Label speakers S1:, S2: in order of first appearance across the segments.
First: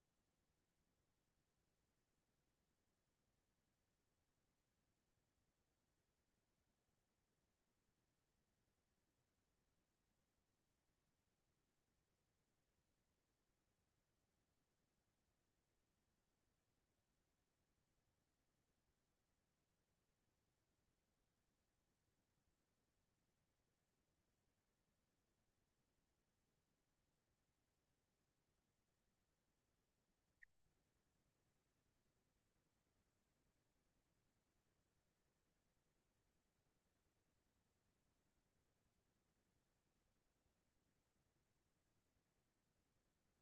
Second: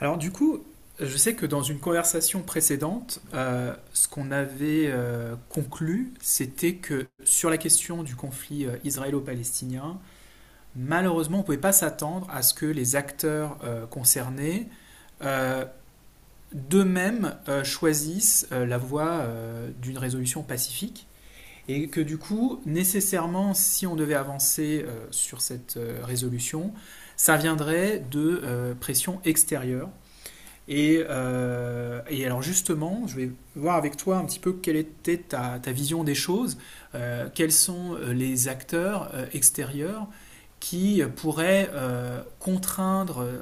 S1: Alors du coup, je sais que dans une conversation précédente, ce qu'on avait conclu, c'était que sur la question du conflit israélo-palestinien, malheureusement, on ne pouvait pas s'attendre à ce que les acteurs concernés euh, d'eux-mêmes choisissent la voie d'une résolution pacifique. Et que du coup, nécessairement, si on devait avancer sur cette résolution, ça viendrait de pressions extérieures et, alors justement, je vais voir avec toi un petit peu quelle était ta vision des choses, quels sont les acteurs extérieurs qui pourraient contraindre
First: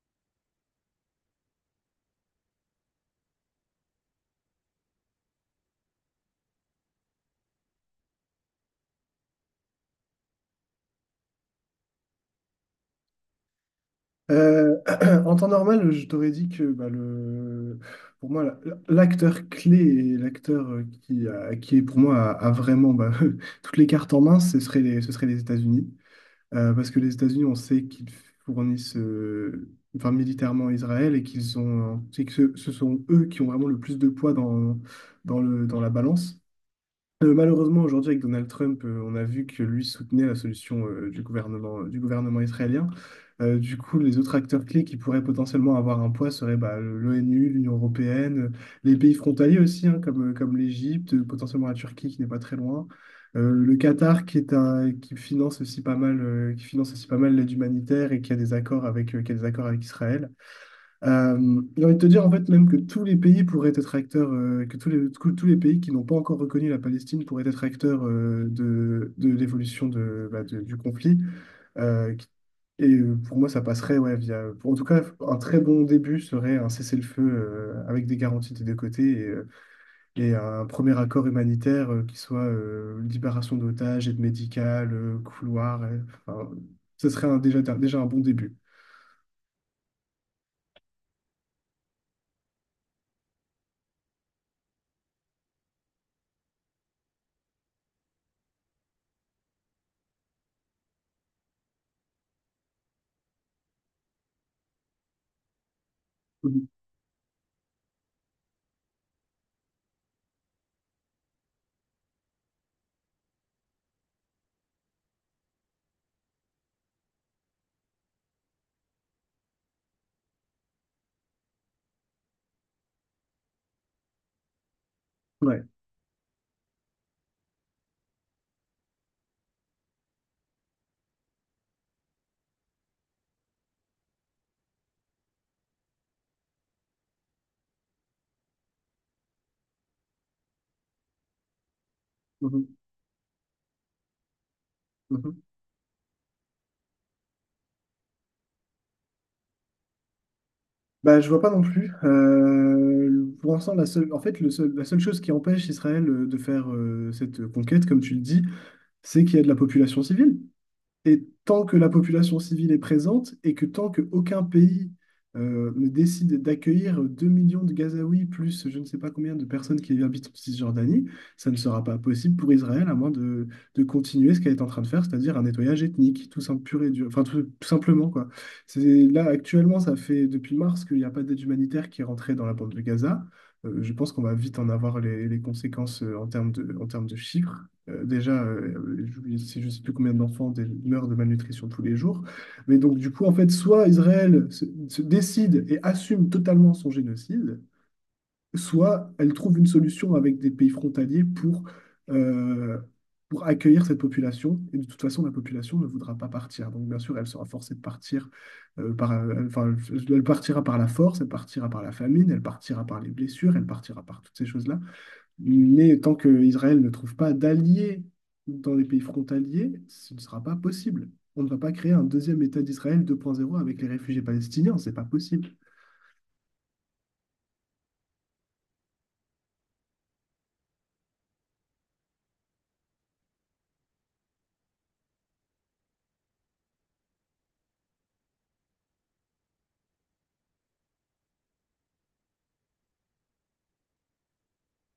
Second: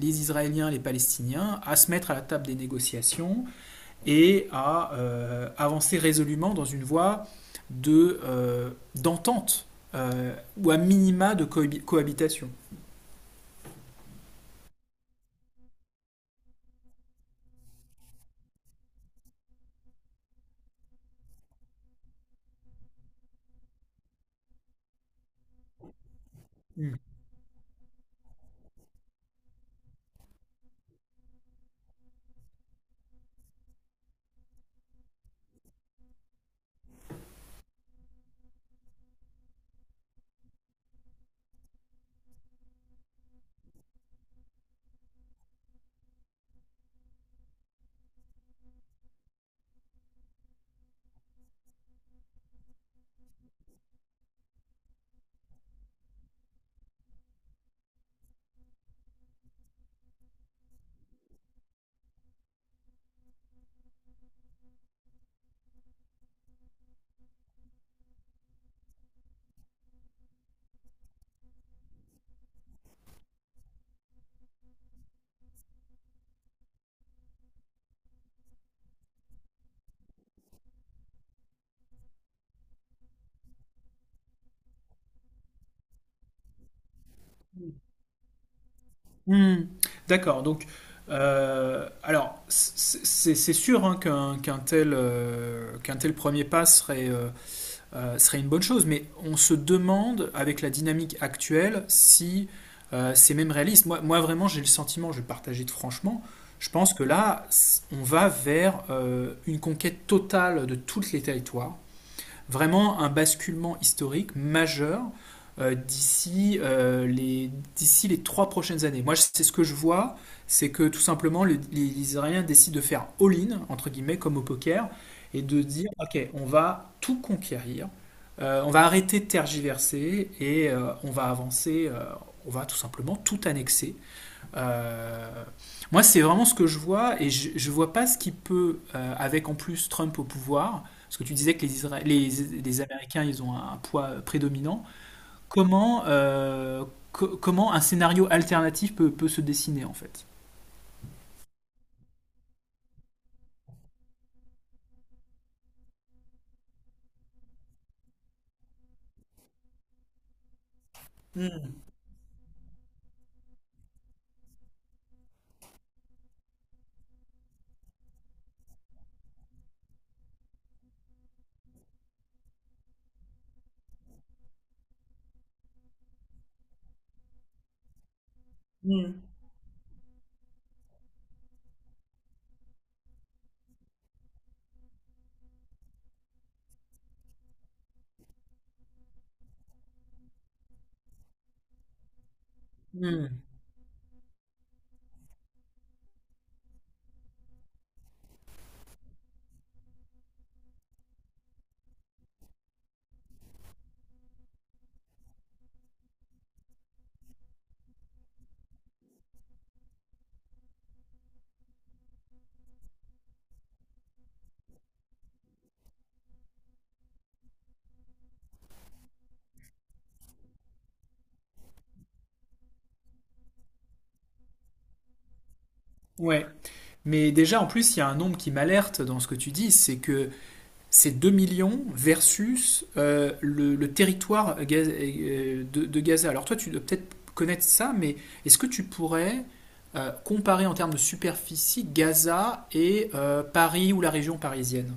S1: les Israéliens, les Palestiniens à se mettre à la table des négociations et à avancer résolument dans une voie d'entente de, euh, d'entente, ou à minima de cohabitation.
S2: Euh, En temps normal, je t'aurais dit que bah, pour moi, l'acteur clé et l'acteur qui est pour moi a vraiment bah, toutes les cartes en main, ce serait les États-Unis. Parce
S1: Mmh.
S2: que les États-Unis, on sait qu'ils fournissent enfin, militairement Israël et qu'ils ont, c'est que ce sont eux qui ont vraiment le plus de poids dans la balance. Malheureusement, aujourd'hui, avec Donald Trump, on a vu que lui soutenait la solution du gouvernement israélien. Du coup, les autres acteurs clés qui pourraient potentiellement avoir un poids seraient bah, l'ONU, l'Union européenne, les pays frontaliers aussi, hein, comme l'Égypte, potentiellement la Turquie qui n'est pas très loin. Le Qatar qui finance aussi pas mal, l'aide humanitaire et qui a des accords avec Israël. J'ai envie de te dire en fait même que tous les pays pourraient être acteurs, que tous les pays qui n'ont pas encore reconnu la Palestine pourraient être acteurs de l'évolution du conflit. Euh, qui- pour moi, ça passerait ouais, en tout cas, un très bon début serait un cessez-le-feu avec des garanties des deux côtés et un premier accord humanitaire qui soit libération d'otages, aide médicale, couloir. Enfin, ce serait déjà un bon début.
S1: Hmm, d'accord. Donc, alors, c'est sûr hein, qu'un tel premier pas serait une bonne chose, mais on se demande, avec la dynamique actuelle, si c'est même réaliste. Moi, vraiment, j'ai le sentiment, je vais partager de franchement,
S2: Mhm.
S1: je pense que là, on va vers une conquête totale de tous les territoires, vraiment un basculement historique majeur euh, d'ici euh, les, d'ici les 3 prochaines années. Moi, c'est ce que je vois, c'est que tout simplement, les Israéliens décident de faire all-in, entre guillemets, comme au poker, et de
S2: Ouais.
S1: dire, OK, on va tout conquérir, on va arrêter de tergiverser, et on va avancer, on va tout simplement tout annexer. Euh, moi, c'est vraiment ce que je vois, et je vois pas ce qui peut, avec en plus Trump au pouvoir, parce que tu disais que les, Isra- les,
S2: Mhm.
S1: les Américains, ils ont un poids prédominant,
S2: Mhm.
S1: comment, euh, comment un scénario alternatif peut se dessiner, en fait?
S2: Bah, je vois pas non plus. Pour l'instant, la seule, en fait, le seul- la seule chose qui empêche Israël de faire cette conquête, comme tu le dis, c'est qu'il y a de la population civile. Et tant
S1: Hmm.
S2: que la population civile est présente et que tant qu'aucun pays ne décide d'accueillir 2 millions de Gazaouis plus je ne sais pas combien de personnes qui habitent en Cisjordanie, ça ne sera pas possible pour Israël à moins de continuer ce qu'elle est en train de faire, c'est-à-dire un nettoyage ethnique, tout simple, pur et dur, enfin tout simplement quoi. C'est,
S1: Hmm.
S2: là actuellement, ça fait depuis mars qu'il n'y a pas d'aide humanitaire qui est rentrée dans la bande de Gaza. Je pense qu'on va vite en avoir les conséquences en termes de chiffres. Déjà, je sais plus combien d'enfants meurent de malnutrition tous les jours. Mais donc, du coup, en
S1: Hmm.
S2: fait, soit Israël se décide et assume totalement son génocide, soit elle trouve une solution avec des pays frontaliers euh, pour accueillir cette population. Et de toute façon, la population ne voudra pas partir. Donc, bien sûr, elle sera forcée de partir enfin, elle partira par la force, elle partira par la famine, elle partira par les blessures, elle partira par toutes ces choses-là. Mais tant qu'Israël ne trouve pas d'alliés dans les pays frontaliers, ce ne sera pas possible. On ne va pas créer un deuxième État d'Israël 2.0 avec les réfugiés palestiniens, c'est pas possible.
S1: Ouais. Mais déjà, en plus, il y a un nombre qui m'alerte dans ce que tu dis, c'est que ces 2 millions versus le territoire de Gaza. Alors toi, tu dois peut-être connaître ça, mais est-ce que tu pourrais comparer en termes de superficie Gaza et Paris ou la région parisienne?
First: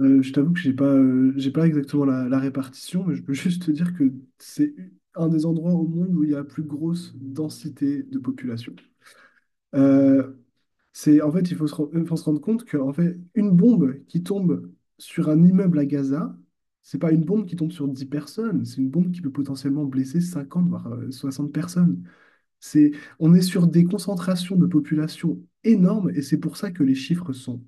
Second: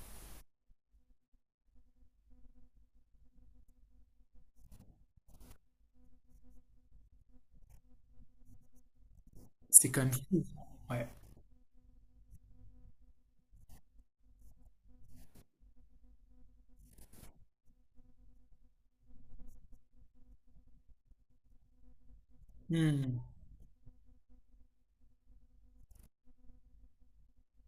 S2: Je t'avoue que j'ai pas exactement la répartition, mais je peux juste te dire que c'est un des endroits au monde où il y a la plus grosse densité de population.
S1: C'est quand même
S2: Euh,
S1: fou. Ouais.
S2: en fait, il faut il faut se rendre compte que, en fait, une bombe qui tombe sur un immeuble à Gaza, c'est pas une bombe qui tombe sur 10 personnes, c'est une bombe qui peut potentiellement blesser 50 voire 60 personnes. C'est,
S1: Hmm.
S2: on est sur des concentrations de population énormes et c'est pour ça que les chiffres sont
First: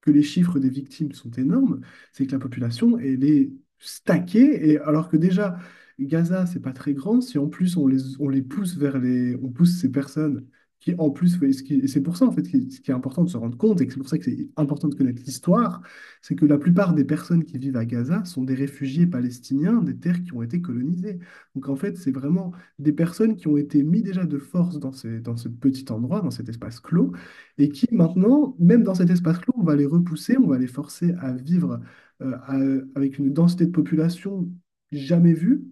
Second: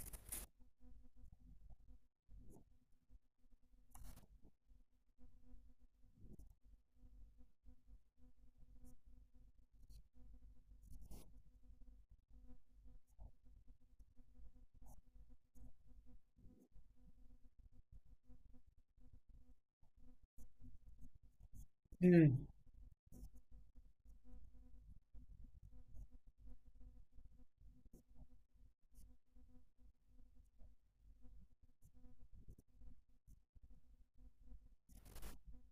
S2: que les chiffres des victimes sont énormes, c'est que la population, elle est stackée, et alors que déjà, Gaza, c'est pas très grand, si en plus on les pousse vers les. On pousse ces personnes qui, en plus, ce qui- et c'est pour ça, en fait, qui- ce qui est important de se rendre compte, et que c'est pour ça que c'est important de connaître l'histoire, c'est que la plupart des personnes qui vivent à Gaza sont des réfugiés palestiniens des terres qui ont été colonisées. Donc, en fait, c'est
S1: Hmm.
S2: vraiment des personnes qui ont été mises déjà de force dans ce petit endroit, dans cet espace clos, et qui maintenant, même dans cet espace clos, on va les repousser, on va les forcer à vivre avec une densité de population jamais vue,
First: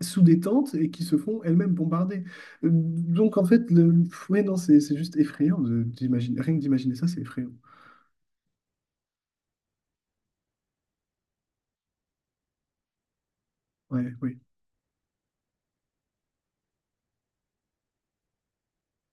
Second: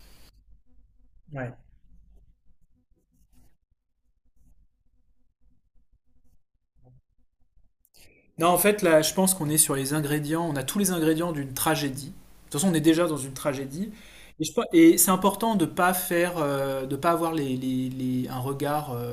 S2: sous des tentes, et qui se font
S1: Ouais.
S2: elles-mêmes bombarder. Donc en fait, le... ouais, non, c'est juste effrayant d'imaginer, rien que d'imaginer ça, c'est effrayant.
S1: Non, en fait, là, je pense qu'on est sur les ingrédients, on a tous les ingrédients d'une tragédie. De toute façon, on est déjà dans une tragédie.
S2: Ouais, oui.
S1: Et c'est important de pas faire, de pas avoir un regard,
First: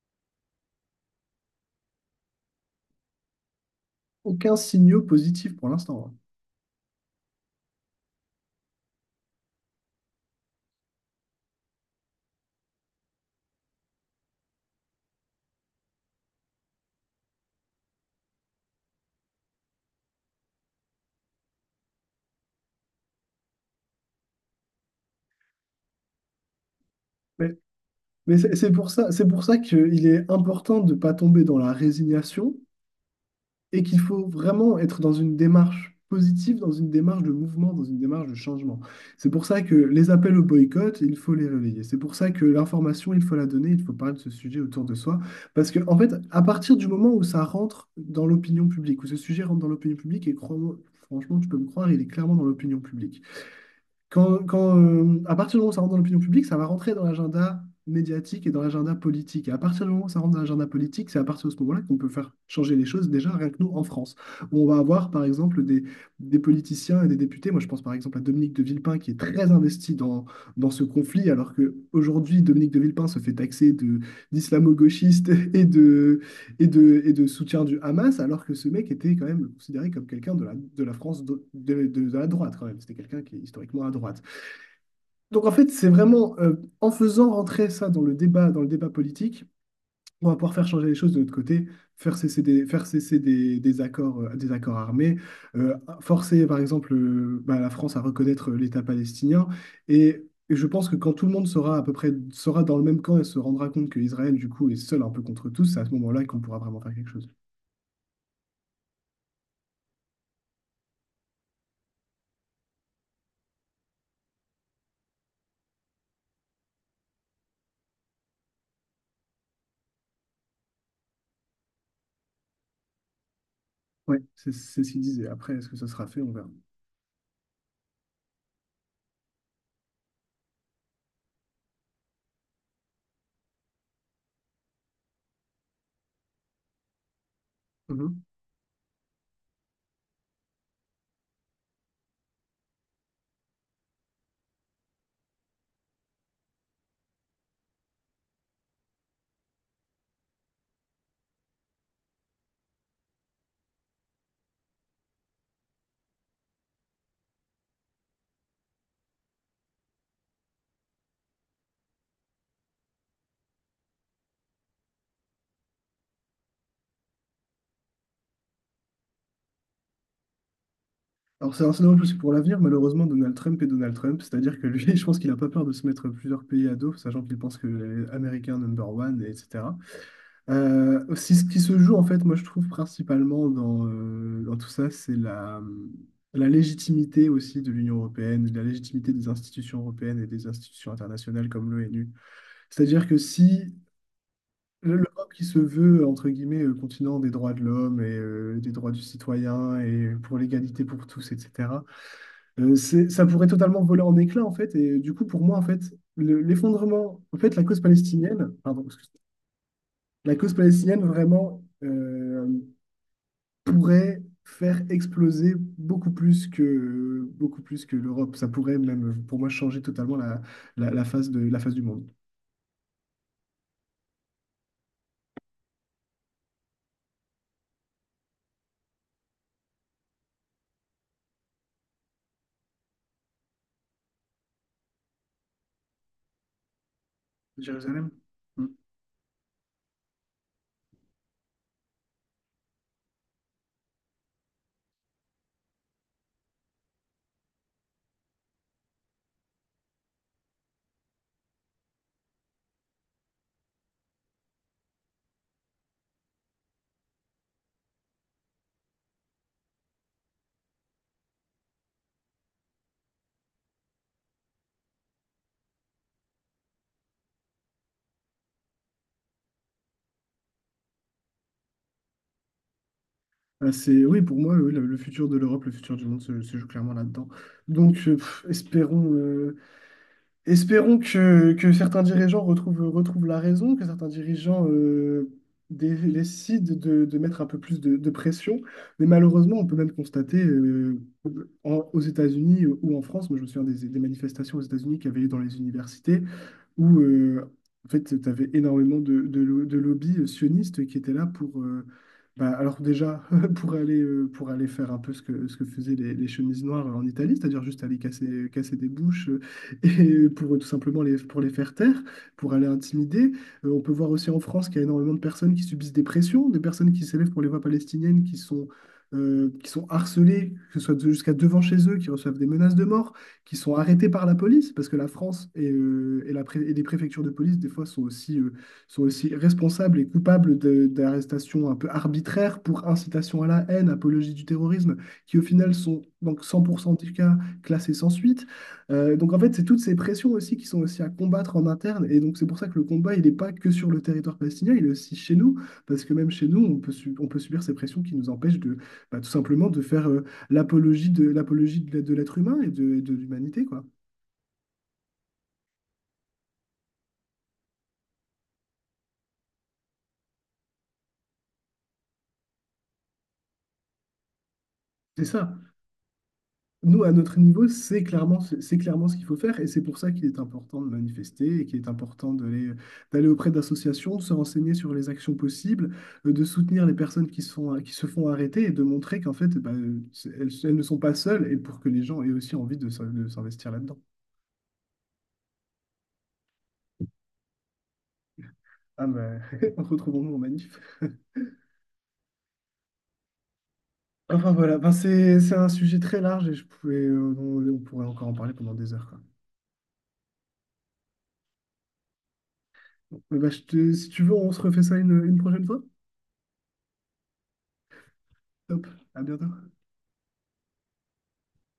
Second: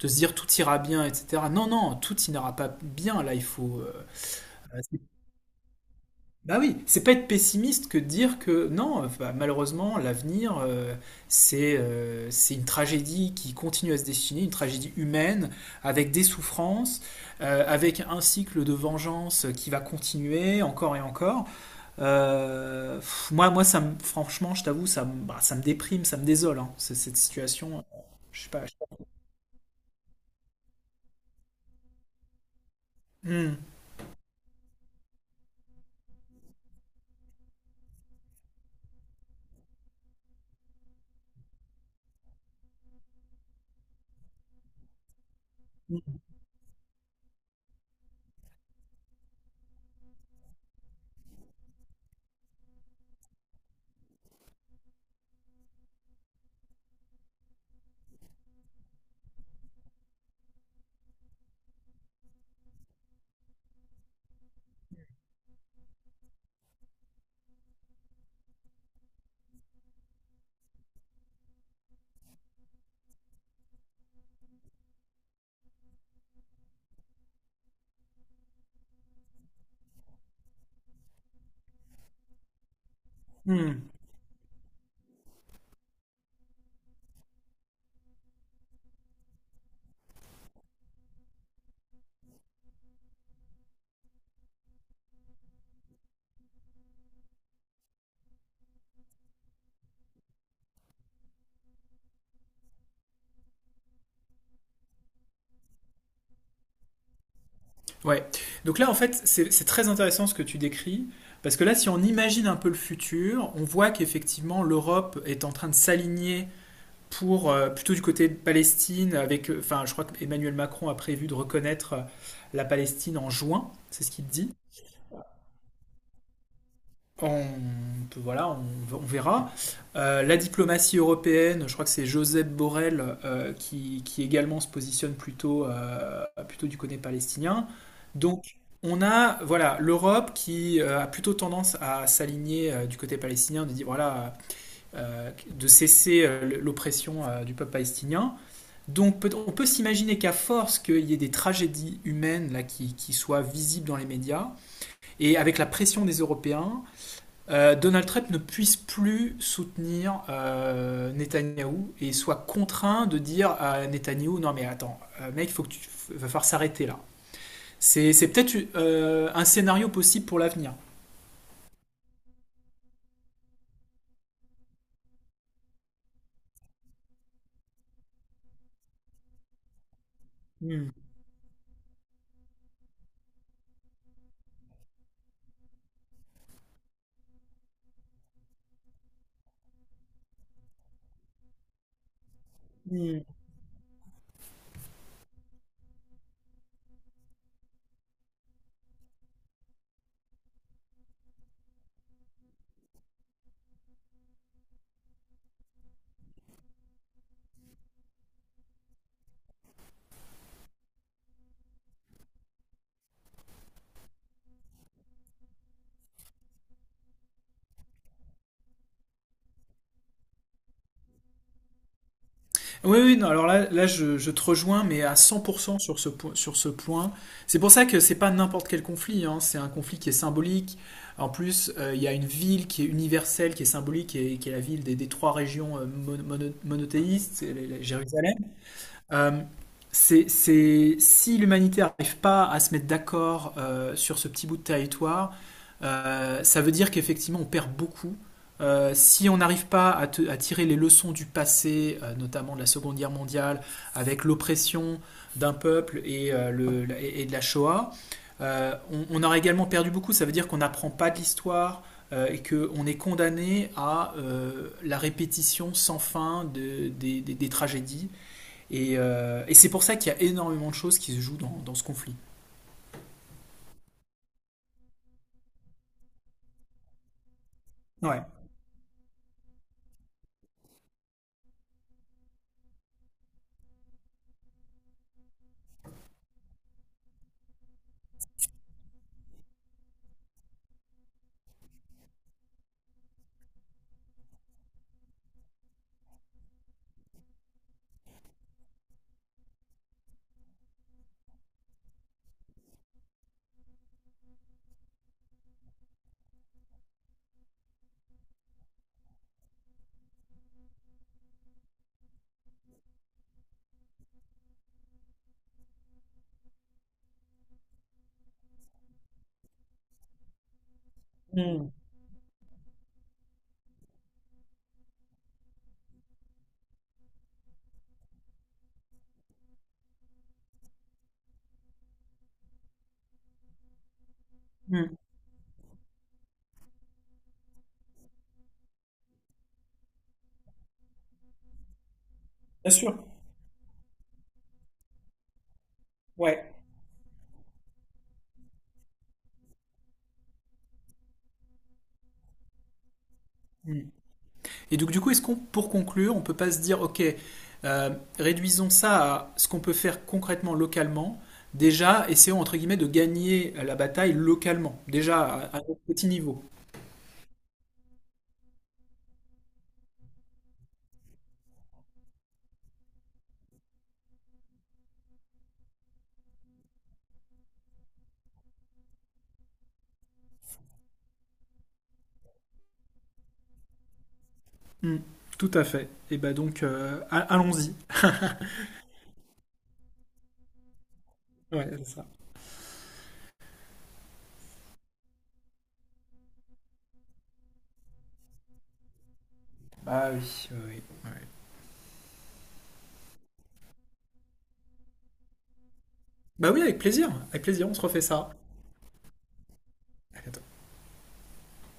S1: de se dire tout ira bien, etc. Non, non, tout n'ira pas bien. Là, il faut.
S2: Aucun
S1: Euh, c'est-
S2: signaux positif pour l'instant, hein.
S1: Bah oui, c'est pas être pessimiste que de dire que non, bah, malheureusement, l'avenir, c'est une tragédie qui continue à se dessiner, une tragédie humaine, avec des souffrances, avec un cycle de vengeance qui va continuer encore et encore. Moi ça me, franchement, je t'avoue, bah, ça me déprime, ça me désole, hein, cette
S2: Mais,
S1: situation.
S2: mais
S1: Je sais
S2: c'est
S1: pas.
S2: c'est pour ça, c'est pour ça qu'il est important de ne pas tomber dans la résignation
S1: Hmm.
S2: et qu'il faut vraiment être dans une démarche positive, dans une démarche de mouvement, dans une démarche de changement. C'est pour ça que les appels au boycott, il faut les relayer. C'est pour ça que l'information, il faut la donner, il faut parler de ce sujet autour de soi. Parce que, en fait,
S1: Hmm.
S2: à partir du moment où ça rentre dans l'opinion publique, où ce sujet rentre dans l'opinion publique, et crois-moi, franchement, tu peux me croire, il est clairement dans l'opinion publique à partir du moment où ça rentre dans l'opinion publique, ça va rentrer dans l'agenda médiatique et dans l'agenda politique. Et à partir du moment où ça rentre dans l'agenda politique, c'est à partir de ce moment-là qu'on peut faire changer les choses, déjà rien que nous en France, où on va avoir par exemple des politiciens et des députés. Moi, je pense par exemple à Dominique de Villepin qui est très investi dans ce conflit, alors qu'aujourd'hui, Dominique de Villepin se fait taxer d'islamo-gauchiste et de soutien du Hamas, alors que ce mec était quand même considéré comme quelqu'un de la France, la droite quand même. C'était quelqu'un qui est
S1: Hmm.
S2: historiquement à droite. Donc en fait, c'est vraiment en faisant rentrer ça dans le débat politique, on va pouvoir faire changer les choses de notre côté, faire cesser des accords armés, euh, forcer par exemple bah, la France à reconnaître l'État palestinien. Et et je pense que quand tout le monde sera à peu près sera dans le même camp et se rendra compte que Israël, du coup, est seul un peu contre tous, c'est à ce moment-là qu'on pourra vraiment faire quelque chose.
S1: Ouais. Donc là, en fait, c'est très intéressant ce que tu décris, parce que là, si on imagine un peu le futur, on voit qu'effectivement, l'Europe est en train de s'aligner pour, plutôt du côté de Palestine, avec, enfin, je crois qu'Emmanuel Macron a prévu de reconnaître la Palestine en juin, c'est ce
S2: Oui,
S1: qu'il
S2: c'est
S1: dit.
S2: c'est ce qu'il disait. Après, est-ce que ça sera fait? On verra.
S1: On voilà, on verra. La diplomatie européenne, je crois que c'est Josep Borrell qui également se positionne plutôt du côté palestinien.
S2: Mhm.
S1: Donc on a, voilà, l'Europe qui a plutôt tendance à s'aligner du côté palestinien, de dire voilà de cesser l'oppression du peuple palestinien. Donc on peut s'imaginer qu'à force qu'il y ait des tragédies humaines là qui, soient visibles dans les médias et avec la pression des Européens, Donald Trump ne puisse plus soutenir Netanyahou et soit contraint de dire à Netanyahou non mais attends, mec, faut que tu va falloir s'arrêter là. C'est peut-être un scénario possible pour l'avenir.
S2: Alors, c'est un scénario plus pour l'avenir, malheureusement, Donald Trump est Donald Trump. C'est-à-dire que lui, je pense qu'il n'a pas peur de se mettre plusieurs pays à dos, sachant qu'il pense que les Américains number one, et etc.
S1: Hmm.
S2: Aussi, ce qui se joue, en fait, moi, je trouve principalement dans tout ça, c'est la légitimité aussi de l'Union européenne, la légitimité des institutions européennes et des institutions internationales comme l'ONU. C'est-à-dire que
S1: Hmm.
S2: si l'Europe qui se veut, entre guillemets, continent des droits de l'homme et des droits du citoyen et pour l'égalité pour tous, etc., ça pourrait totalement voler en éclats, en fait. Et du coup, pour moi, en fait, la cause palestinienne, pardon, excuse-moi, la cause palestinienne vraiment pourrait faire exploser beaucoup plus que l'Europe. Ça pourrait même, pour moi, changer totalement la face la face du monde.
S1: Oui, oui, non, alors là, je te rejoins, mais à 100% sur ce point. C'est pour ça que c'est pas n'importe quel conflit, hein, c'est un conflit qui est symbolique. En plus, il y a une ville qui est universelle, qui est symbolique, et qui est la ville des trois régions monothéistes, c'est
S2: Jérusalem?
S1: Jérusalem. Euh, si l'humanité n'arrive pas à se mettre d'accord sur ce petit bout de territoire, ça veut dire qu'effectivement on perd beaucoup. Si on n'arrive pas à tirer les leçons du passé, notamment de la Seconde Guerre mondiale, avec l'oppression d'un peuple et de la Shoah, on aurait également perdu beaucoup. Ça veut dire qu'on n'apprend pas de l'histoire et qu'on est condamné à la répétition sans fin des tragédies et c'est pour ça qu'il y a énormément de choses qui se jouent dans ce conflit.
S2: Ah, oui, pour moi, oui, le futur de l'Europe, le futur du monde se joue clairement là-dedans. Donc,
S1: Ouais.
S2: pff, espérons que certains dirigeants retrouvent la raison, que certains dirigeants décident de mettre un peu plus de pression. Mais malheureusement, on peut même constater aux États-Unis ou en France, moi je me souviens des manifestations aux États-Unis qui avaient lieu dans les universités, où en fait, tu avais énormément de lobbies sionistes qui étaient là bah, alors déjà, pour aller faire un peu ce que faisaient les chemises noires en Italie, c'est-à-dire juste aller casser des bouches et pour les faire taire, pour aller intimider. On peut voir aussi en France qu'il y a énormément de personnes qui subissent des pressions, des personnes qui s'élèvent pour les voix palestiniennes, qui sont harcelées, que ce soit jusqu'à devant
S1: Mm.
S2: chez eux, qui reçoivent des menaces de mort, qui sont arrêtés par la police, parce que la France et les préfectures de police, des fois, sont aussi responsables et coupables d'arrestations un peu arbitraires pour incitation à la haine, apologie du terrorisme,
S1: Mm.
S2: qui au final sont donc 100% des cas classés sans suite. Donc en fait, c'est toutes ces pressions aussi qui sont aussi à combattre en interne. Et donc c'est pour ça
S1: Bien
S2: que le
S1: sûr.
S2: combat, il n'est pas que sur le territoire palestinien, il est aussi chez nous, parce que même chez
S1: Ouais.
S2: nous, on peut subir ces pressions qui nous empêchent de, bah, tout simplement de faire, l'apologie de l'être humain et de l'humanité,
S1: Mm.
S2: quoi.
S1: Et donc du coup, est-ce qu'on, pour conclure, on peut pas se dire, ok, euh, réduisons ça à ce qu'on peut faire concrètement localement. Déjà, essayons entre guillemets de gagner la bataille localement, déjà
S2: C'est ça.
S1: à notre petit niveau.
S2: Nous, à notre niveau, c'est clairement ce qu'il faut faire et c'est pour ça qu'il est important de manifester et qu'il est important d'aller auprès d'associations, de se renseigner sur les actions possibles, de soutenir les personnes qui se font arrêter et de montrer qu'en fait, bah, elles, elles ne sont pas seules et pour que les gens aient aussi envie de s'investir là-dedans.
S1: Mmh. Tout à fait. Et bah donc, allons-y.
S2: Ah bah, retrouvons-nous en manif.
S1: Ouais, c'est ça.
S2: Enfin voilà. Enfin, c'est un sujet très large et on pourrait encore en parler pendant des heures, quoi.
S1: Bah oui. Oui, oui.
S2: Bon, bah, si tu veux, on se refait ça une prochaine fois.
S1: Bah oui, avec plaisir. Avec plaisir, on se refait ça.
S2: Top, à bientôt.
S1: À bientôt.